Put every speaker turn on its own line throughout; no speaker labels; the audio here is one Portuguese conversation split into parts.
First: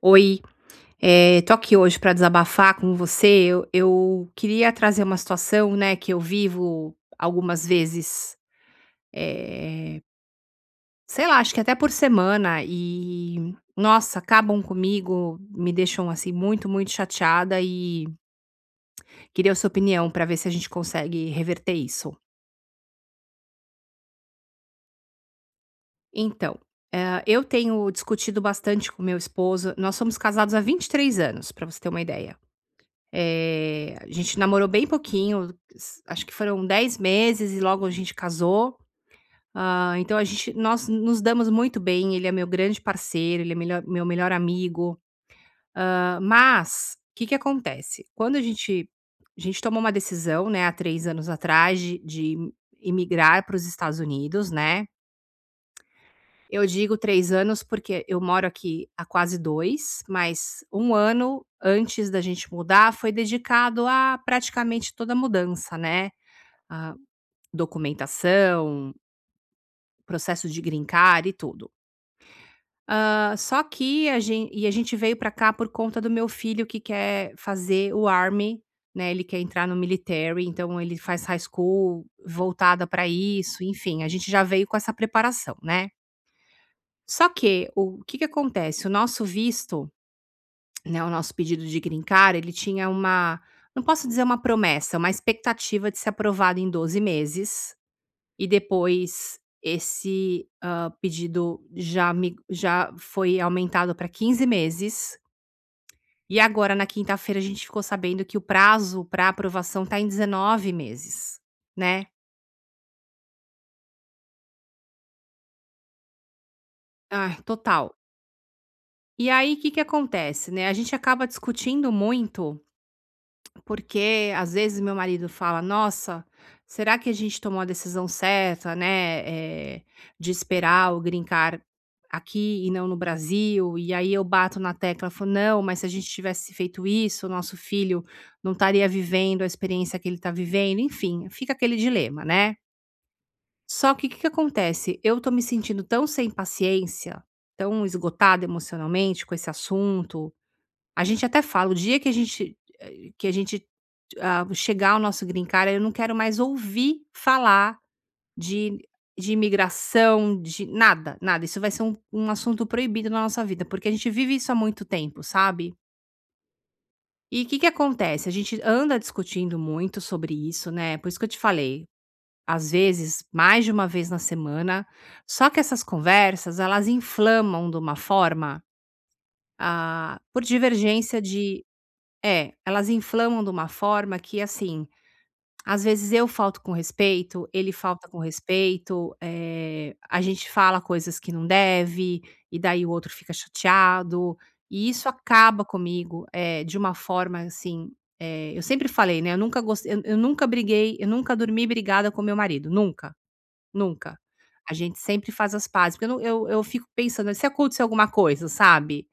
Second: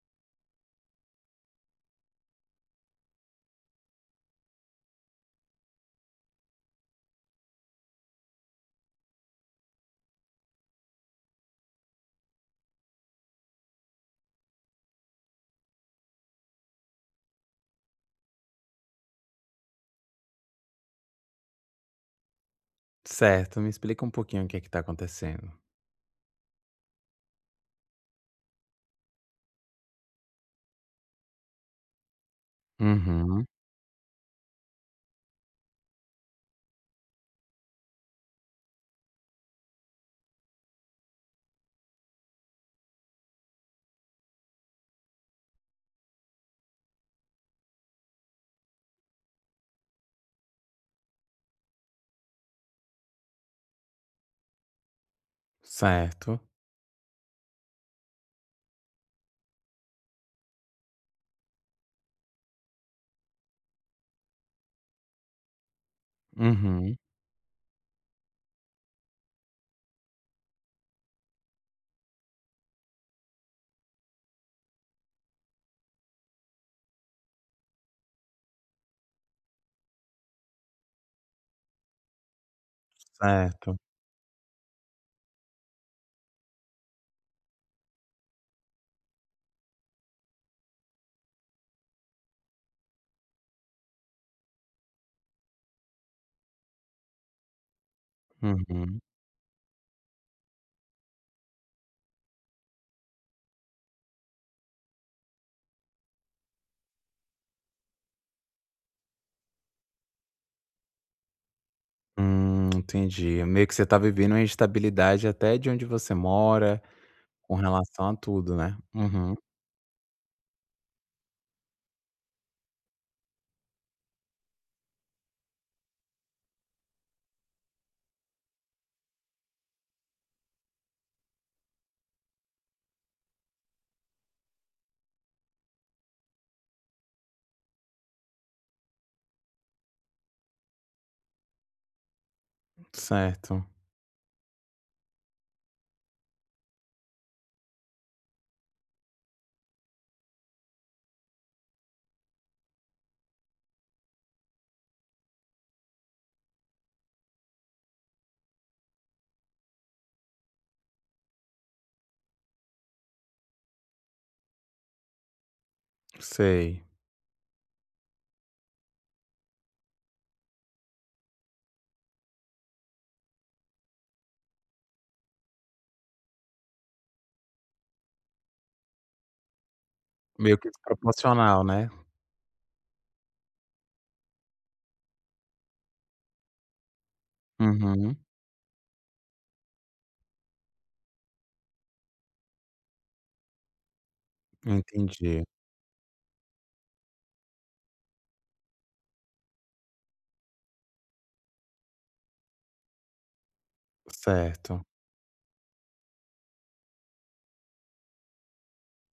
Oi, tô aqui hoje para desabafar com você. Eu queria trazer uma situação, né, que eu vivo algumas vezes, sei lá, acho que até por semana e, nossa, acabam comigo, me deixam, assim, muito, muito chateada e queria a sua opinião para ver se a gente consegue reverter isso.
Certo, me explica um pouquinho o que é que tá acontecendo.
Então, eu tenho discutido bastante com meu esposo. Nós somos casados há 23 anos, para você ter uma ideia.
Uhum,
A gente namorou bem pouquinho, s acho que foram 10 meses e logo a gente casou. Ah, então a gente nós nos damos muito bem, ele é meu grande parceiro, ele é melhor meu melhor amigo. Ah, mas o que que acontece? Quando a gente tomou uma decisão, né, há 3 anos atrás de imigrar para os Estados Unidos, né.
certo.
Eu digo 3 anos, porque eu moro aqui há quase 2, mas 1 ano antes da gente mudar foi dedicado a praticamente toda a mudança, né, a
Uhum,
documentação, processo de green card e tudo. Só que a gente veio para cá por conta do meu filho que quer fazer o Army, né, ele quer entrar no military, então ele faz high school voltada para isso,
certo.
enfim, a gente já veio com essa preparação, né. Só que o que que acontece, o nosso visto, né, o nosso pedido de green card, ele tinha uma não posso dizer uma promessa, uma expectativa de ser aprovado em 12 meses e
Uhum.
depois esse, pedido já foi aumentado para 15 meses, e agora na quinta-feira a gente ficou sabendo que o prazo para aprovação está em 19 meses, né.
Entendi. Meio que você tá vivendo uma instabilidade até de onde você mora,
Ah,
com
total.
relação a tudo, né.
E
Uhum,
aí o que que acontece, né, a gente acaba discutindo muito, porque às vezes meu marido fala: "Nossa, será que a gente tomou a decisão certa, né, de esperar o grincar aqui e não no Brasil?" E aí eu bato na tecla, falo: "Não, mas se a gente tivesse feito isso, o nosso filho não estaria vivendo a experiência que ele está vivendo", enfim, fica aquele dilema, né.
certo,
Só que o que que acontece? Eu estou me sentindo tão sem paciência, tão esgotada emocionalmente com esse assunto. A gente até fala, o dia que a gente chegar o nosso green card, eu não quero mais ouvir falar de de imigração, de nada, nada. Isso vai ser um assunto proibido na nossa vida, porque a gente vive isso há muito tempo, sabe.
sei.
E o que que acontece? A gente anda discutindo muito sobre isso, né, por isso que eu te falei, às vezes, mais de uma vez na semana, só que essas conversas, elas inflamam de uma forma, ah, por
Meio que
divergência de
desproporcional, né.
é, elas inflamam de uma forma que, assim, às vezes eu falto com respeito, ele falta
Uhum,
com respeito, a gente fala coisas que não deve, e daí o outro fica chateado, e isso
entendi.
acaba comigo, de uma forma assim, eu sempre falei, né, eu nunca gostei, eu nunca briguei, eu nunca dormi brigada com meu marido, nunca, nunca. A
Certo,
gente sempre faz as pazes, porque eu não eu eu fico pensando, se acontecer alguma coisa, sabe?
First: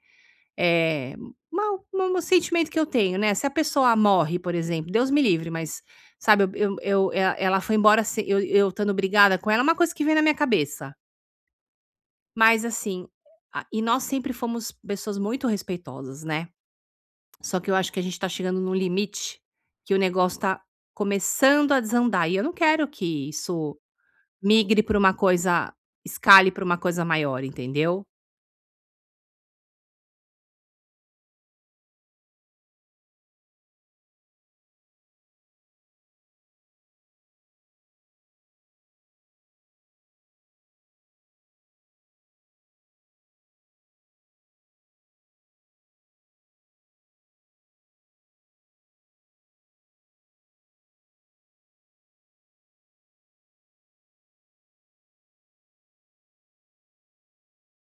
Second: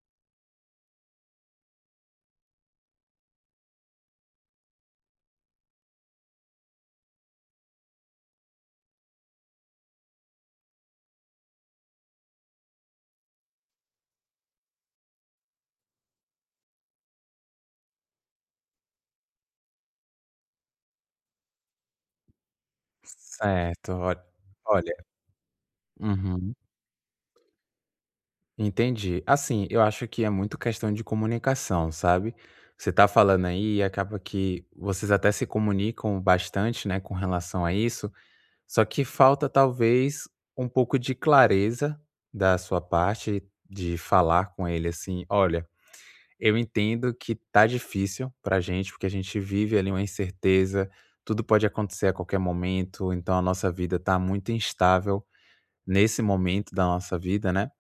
É, uma um um sentimento que eu tenho, né, se a pessoa morre, por exemplo, Deus me livre, mas, sabe, eu e ela foi embora se eu estando brigada com ela, é uma coisa que vem na minha cabeça. Mas assim, a e nós sempre fomos pessoas muito respeitosas, né, só que eu acho que a gente tá chegando num limite que o negócio tá começando a desandar e eu não quero que isso
certo. olha
migre pra
olha
uma coisa escale
uhum.
pra uma coisa maior, entendeu?
Entendi. Assim, eu acho que é muito questão de comunicação, sabe? Você tá falando aí e acaba que vocês até se comunicam bastante, né, com relação a isso, só que falta talvez um pouco de clareza da sua parte de falar com ele assim, olha, eu entendo que tá difícil pra gente, porque a gente vive ali uma incerteza, tudo pode acontecer a qualquer momento, então a nossa vida tá muito instável nesse momento da nossa vida, né?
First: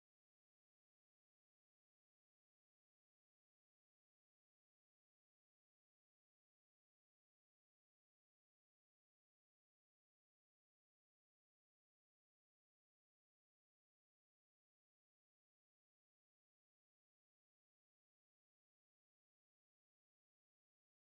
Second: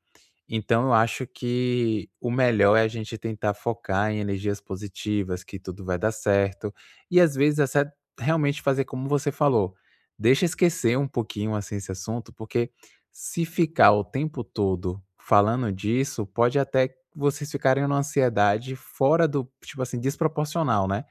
Então eu acho que o melhor é a gente tentar focar em energias positivas, que tudo vai dar certo. E às vezes essa realmente fazer como você falou, deixa esquecer um pouquinho assim esse assunto, porque se ficar o tempo todo falando disso, pode até vocês ficarem numa ansiedade fora do, tipo assim, desproporcional, né?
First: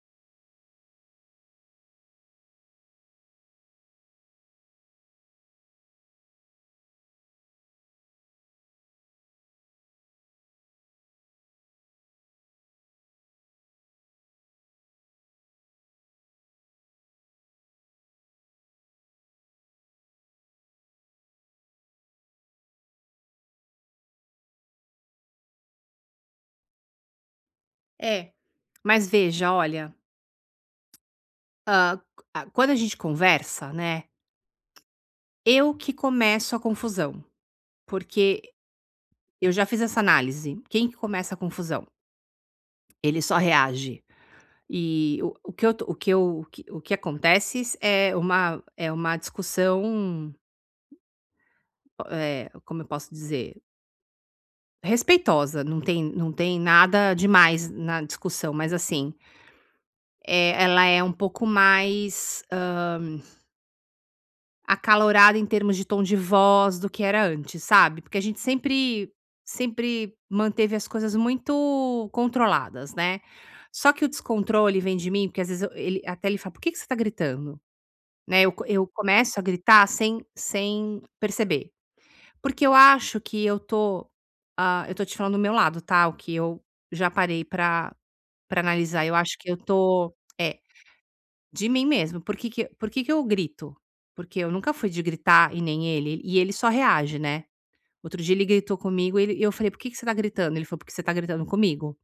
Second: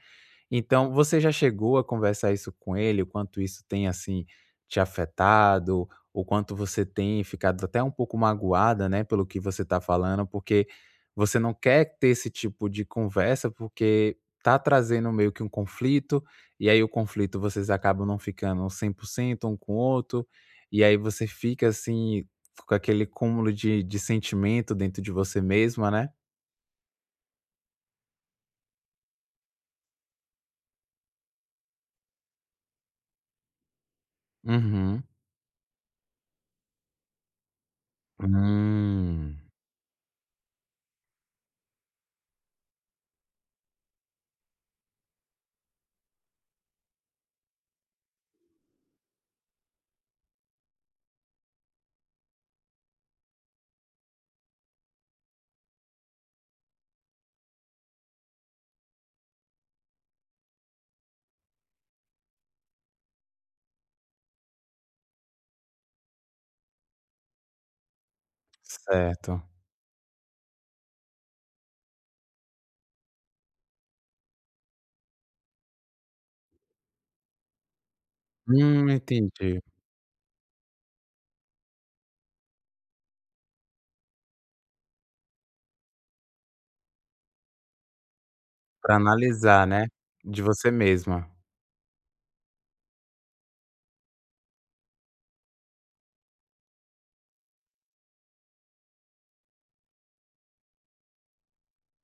Então, você já chegou a conversar isso com ele? O quanto isso tem, assim, te afetado? O quanto você tem ficado até um pouco magoada, né, pelo que você tá falando? Porque você não quer ter esse tipo de conversa, porque tá trazendo meio que um conflito, e aí o conflito vocês acabam não ficando um 100% um com o outro, e aí você fica, assim, com aquele cúmulo de sentimento dentro de você mesma, né?
É. Mas veja, olha, a quando a gente conversa, né.
Uhum.
Eu que começo a confusão, porque
Hum,
eu já fiz essa análise. Quem que começa a confusão? Ele só reage. E o que eu, to- o, que eu, o que acontece é uma, discussão, como eu posso dizer, respeitosa. Não tem nada demais na discussão, mas assim, ela é um pouco mais, acalorada em termos de tom de voz do que era antes, sabe, porque a gente sempre
certo.
sempre manteve as coisas muito controladas, né. Só que o descontrole vem de mim, porque às vezes eu ele até ele fala: "Por que que você tá gritando?", né, eu começo a
Entendi.
gritar sem perceber, porque eu acho que eu tô, eu tô te falando do meu lado, tá, o que eu já parei pra para
Pra
analisar, eu acho que eu
analisar, né,
tô
de
é.
você mesma.
De mim mesmo. Por que que eu grito? Porque eu nunca fui de gritar e nem ele, e ele só reage, né. Outro dia ele gritou comigo, e eu falei: "Por que que você tá gritando?" Ele falou: "Porque você tá gritando comigo.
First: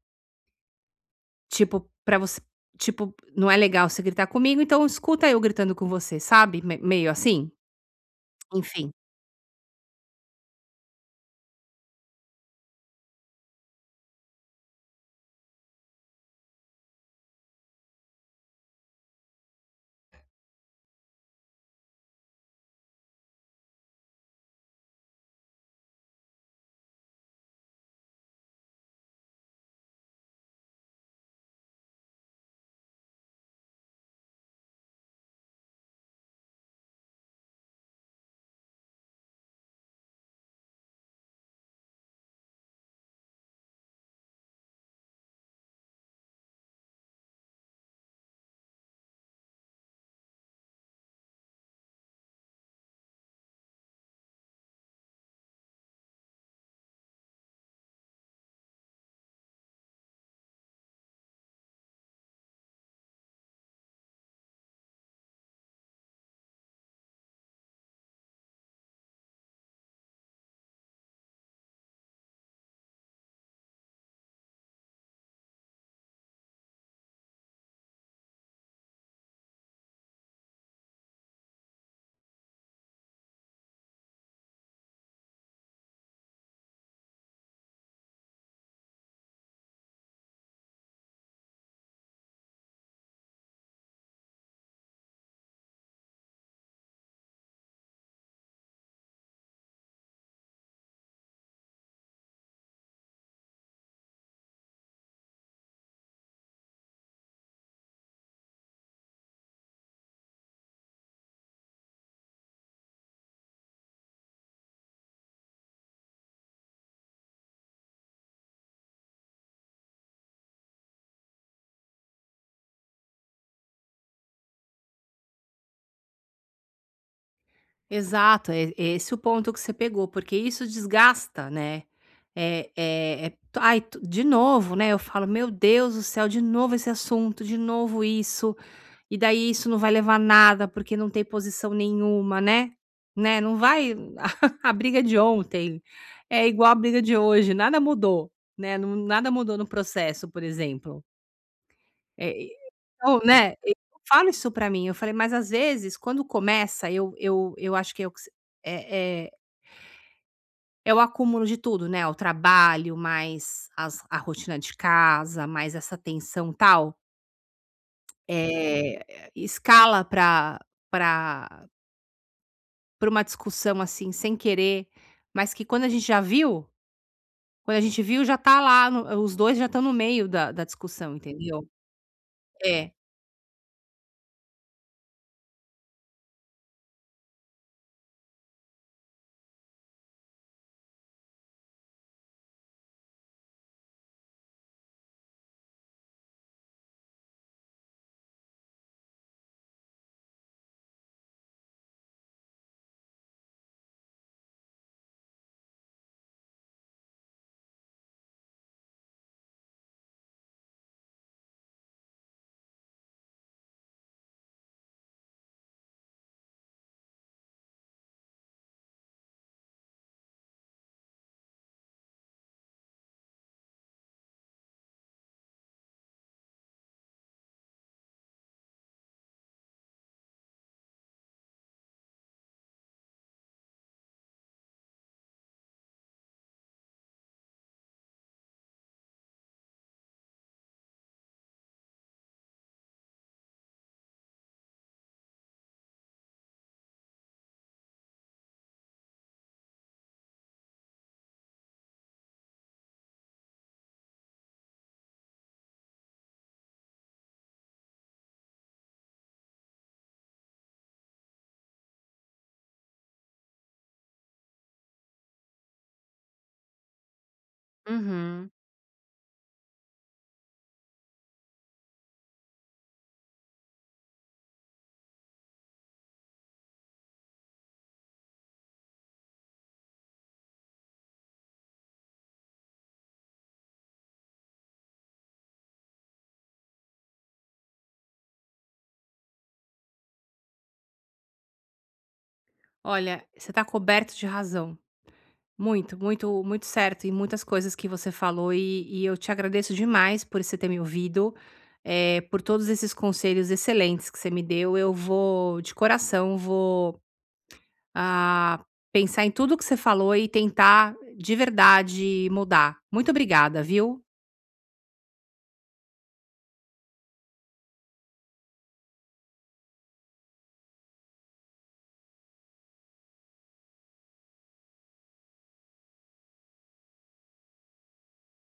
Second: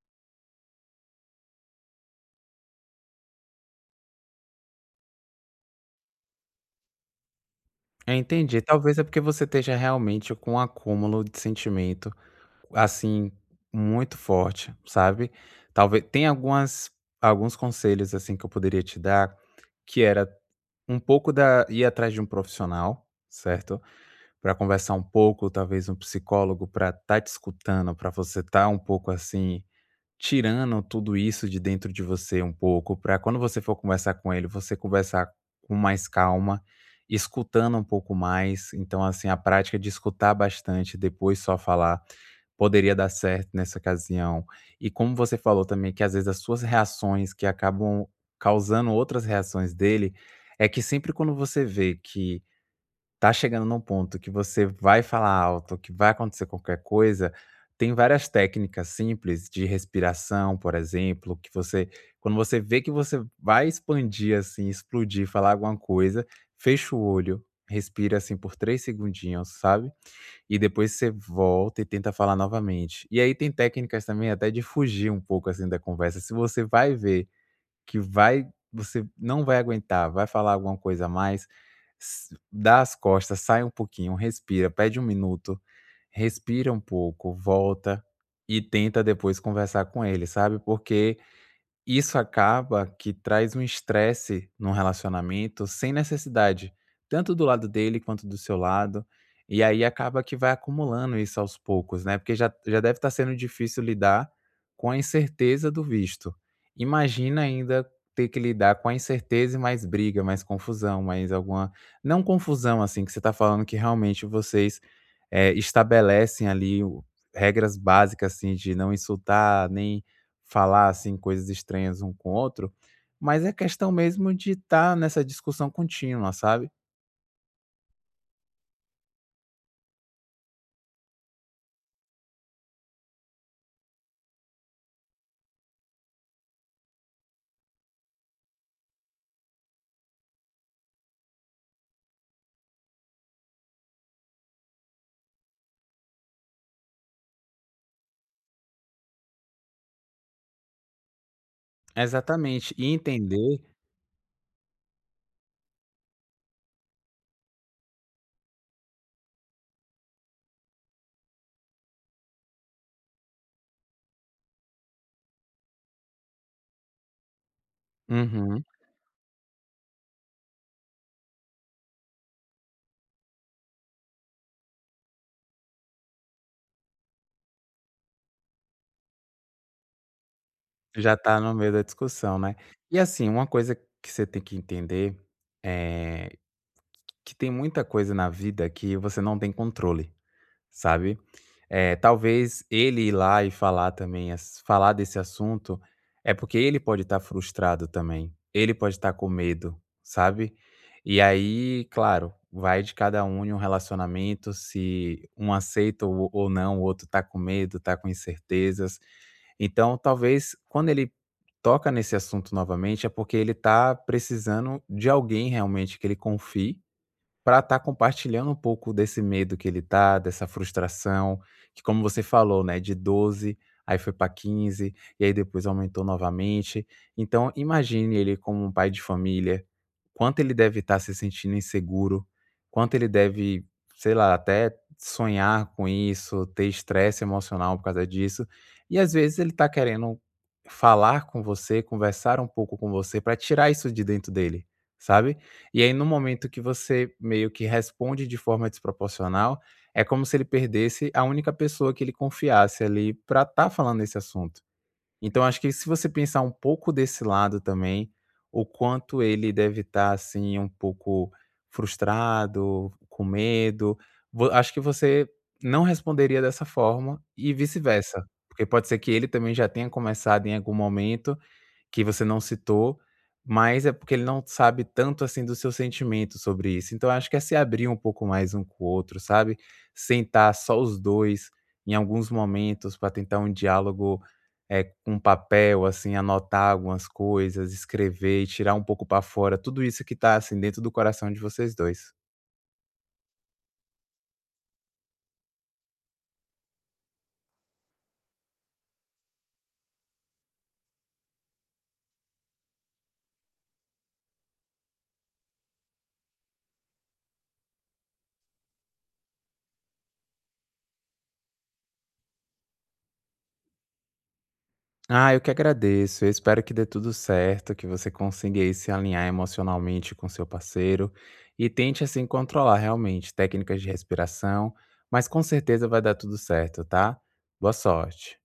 Tipo, não é legal você gritar comigo, então escuta eu gritando com você", sabe, me meio assim?
É, entendi.
Enfim.
Talvez é porque você esteja realmente com um acúmulo de sentimento, assim, muito forte, sabe. Talvez tem algumas alguns conselhos, assim, que eu poderia te dar, que era um pouco da ir atrás de um profissional, certo, pra conversar um pouco, talvez um psicólogo pra estar tá te escutando, pra você estar um pouco assim tirando tudo isso de dentro de você um pouco, para quando você for conversar com ele, você conversar com mais calma, escutando um pouco mais. Então, assim, a prática de escutar bastante, depois só falar, poderia dar certo nessa ocasião. E como você falou também que às vezes as suas reações que acabam causando outras reações dele, é que sempre quando você vê que tá chegando num ponto que você vai falar alto, que vai acontecer qualquer coisa, tem várias técnicas simples de respiração, por exemplo, que você quando você vê que você vai expandir, assim, explodir, falar alguma coisa, fecha o olho, respira, assim, por 3 segundinhos, sabe, e depois você volta e tenta falar novamente. E aí tem técnicas também até de fugir um pouco, assim, da conversa, se você vai ver que vai você não vai aguentar, vai falar alguma coisa a mais, s dá as costas, sai um pouquinho, respira, pede um minuto, respira um pouco, volta e tenta depois conversar com ele, sabe, porque isso acaba que traz um estresse num relacionamento sem necessidade, tanto do lado dele quanto do seu lado. E aí acaba que vai acumulando isso aos poucos, né? Porque já deve estar sendo difícil lidar com a incerteza do visto. Imagina ainda ter que lidar com a incerteza e mais briga, mais confusão, mais alguma. Não confusão, assim, que você está falando que realmente vocês eh, estabelecem ali regras básicas, assim, de não insultar, nem falar, assim, coisas estranhas um com o outro, mas é questão mesmo de estar nessa discussão contínua, sabe.
Exato, é esse o ponto que você pegou, porque isso desgasta, né. Ai, tu de novo, né, eu falo: "Meu Deus do céu, de novo esse assunto, de novo isso". E daí isso não vai levar a nada, porque não tem posição nenhuma, né, né, não vai a briga de ontem é igual a briga de hoje, nada mudou, né, nada mudou no processo, por exemplo. É, e
Exatamente, e
então, né,
entender.
eu falo isso pra mim, eu falei: "Mas às vezes quando começa eu acho que é é é o acúmulo de tudo, né, o trabalho, mais as a rotina de casa, mais essa tensão tal,
Uhum.
escala pra para pra uma discussão, assim, sem querer, mas que quando a gente viu já tá lá no os 2 já estão no meio da
Já
discussão,
tá no
entendeu?
meio da discussão, né.
É.
E assim, uma coisa que você tem que entender, é que tem muita coisa na vida que você não tem controle, sabe. É, talvez ele ir lá e falar também ass falar desse assunto, é porque ele pode estar frustrado também, ele pode estar com medo, sabe. E aí, claro, vai de cada um em um relacionamento, se um aceita ou não, o outro está com medo, está com incertezas. Então, talvez quando ele toca nesse assunto novamente, é porque ele está precisando de alguém realmente que ele confie para estar compartilhando um pouco desse medo que ele tá, dessa frustração, que como você falou, né, de 12, aí foi para 15 e aí depois aumentou novamente. Então imagine ele como um pai de família, quanto ele deve estar se sentindo inseguro, quanto ele deve, sei lá, até sonhar com isso, ter estresse emocional por causa disso. E às vezes ele tá querendo falar com você, conversar um pouco com você para tirar isso de dentro dele, sabe? E aí, no momento que você meio que responde de forma desproporcional, é como se ele perdesse a única pessoa que ele confiasse ali para estar falando desse assunto. Então, acho que se você pensar um pouco desse lado também, o quanto ele deve estar assim um pouco frustrado, com medo, vo acho que você não responderia dessa forma e vice-versa,
Uhum.
porque pode ser que ele também já tenha começado em algum momento que você não citou, mas é porque ele não sabe tanto, assim, do seu sentimento sobre isso. Então, eu acho que é se abrir um pouco mais um com o outro, sabe? Sentar só os 2 em alguns momentos para tentar um diálogo, é com um papel, assim, anotar algumas coisas, escrever e tirar um pouco para fora tudo isso que tá, assim, dentro do coração de vocês 2.
Olha, você tá coberto de razão. Muito, muito, muito certo. E muitas coisas que você falou, e eu te agradeço demais por você ter me ouvido, por todos esses conselhos excelentes que você me deu. Eu vou, de coração, vou ah, pensar em tudo que você falou e tentar de verdade mudar. Muito obrigada, viu?
Ah, eu que agradeço. Eu espero que dê tudo certo, que você consiga aí se alinhar emocionalmente com seu parceiro e tente assim controlar realmente técnicas de respiração, mas com certeza vai dar tudo certo, tá? Boa sorte.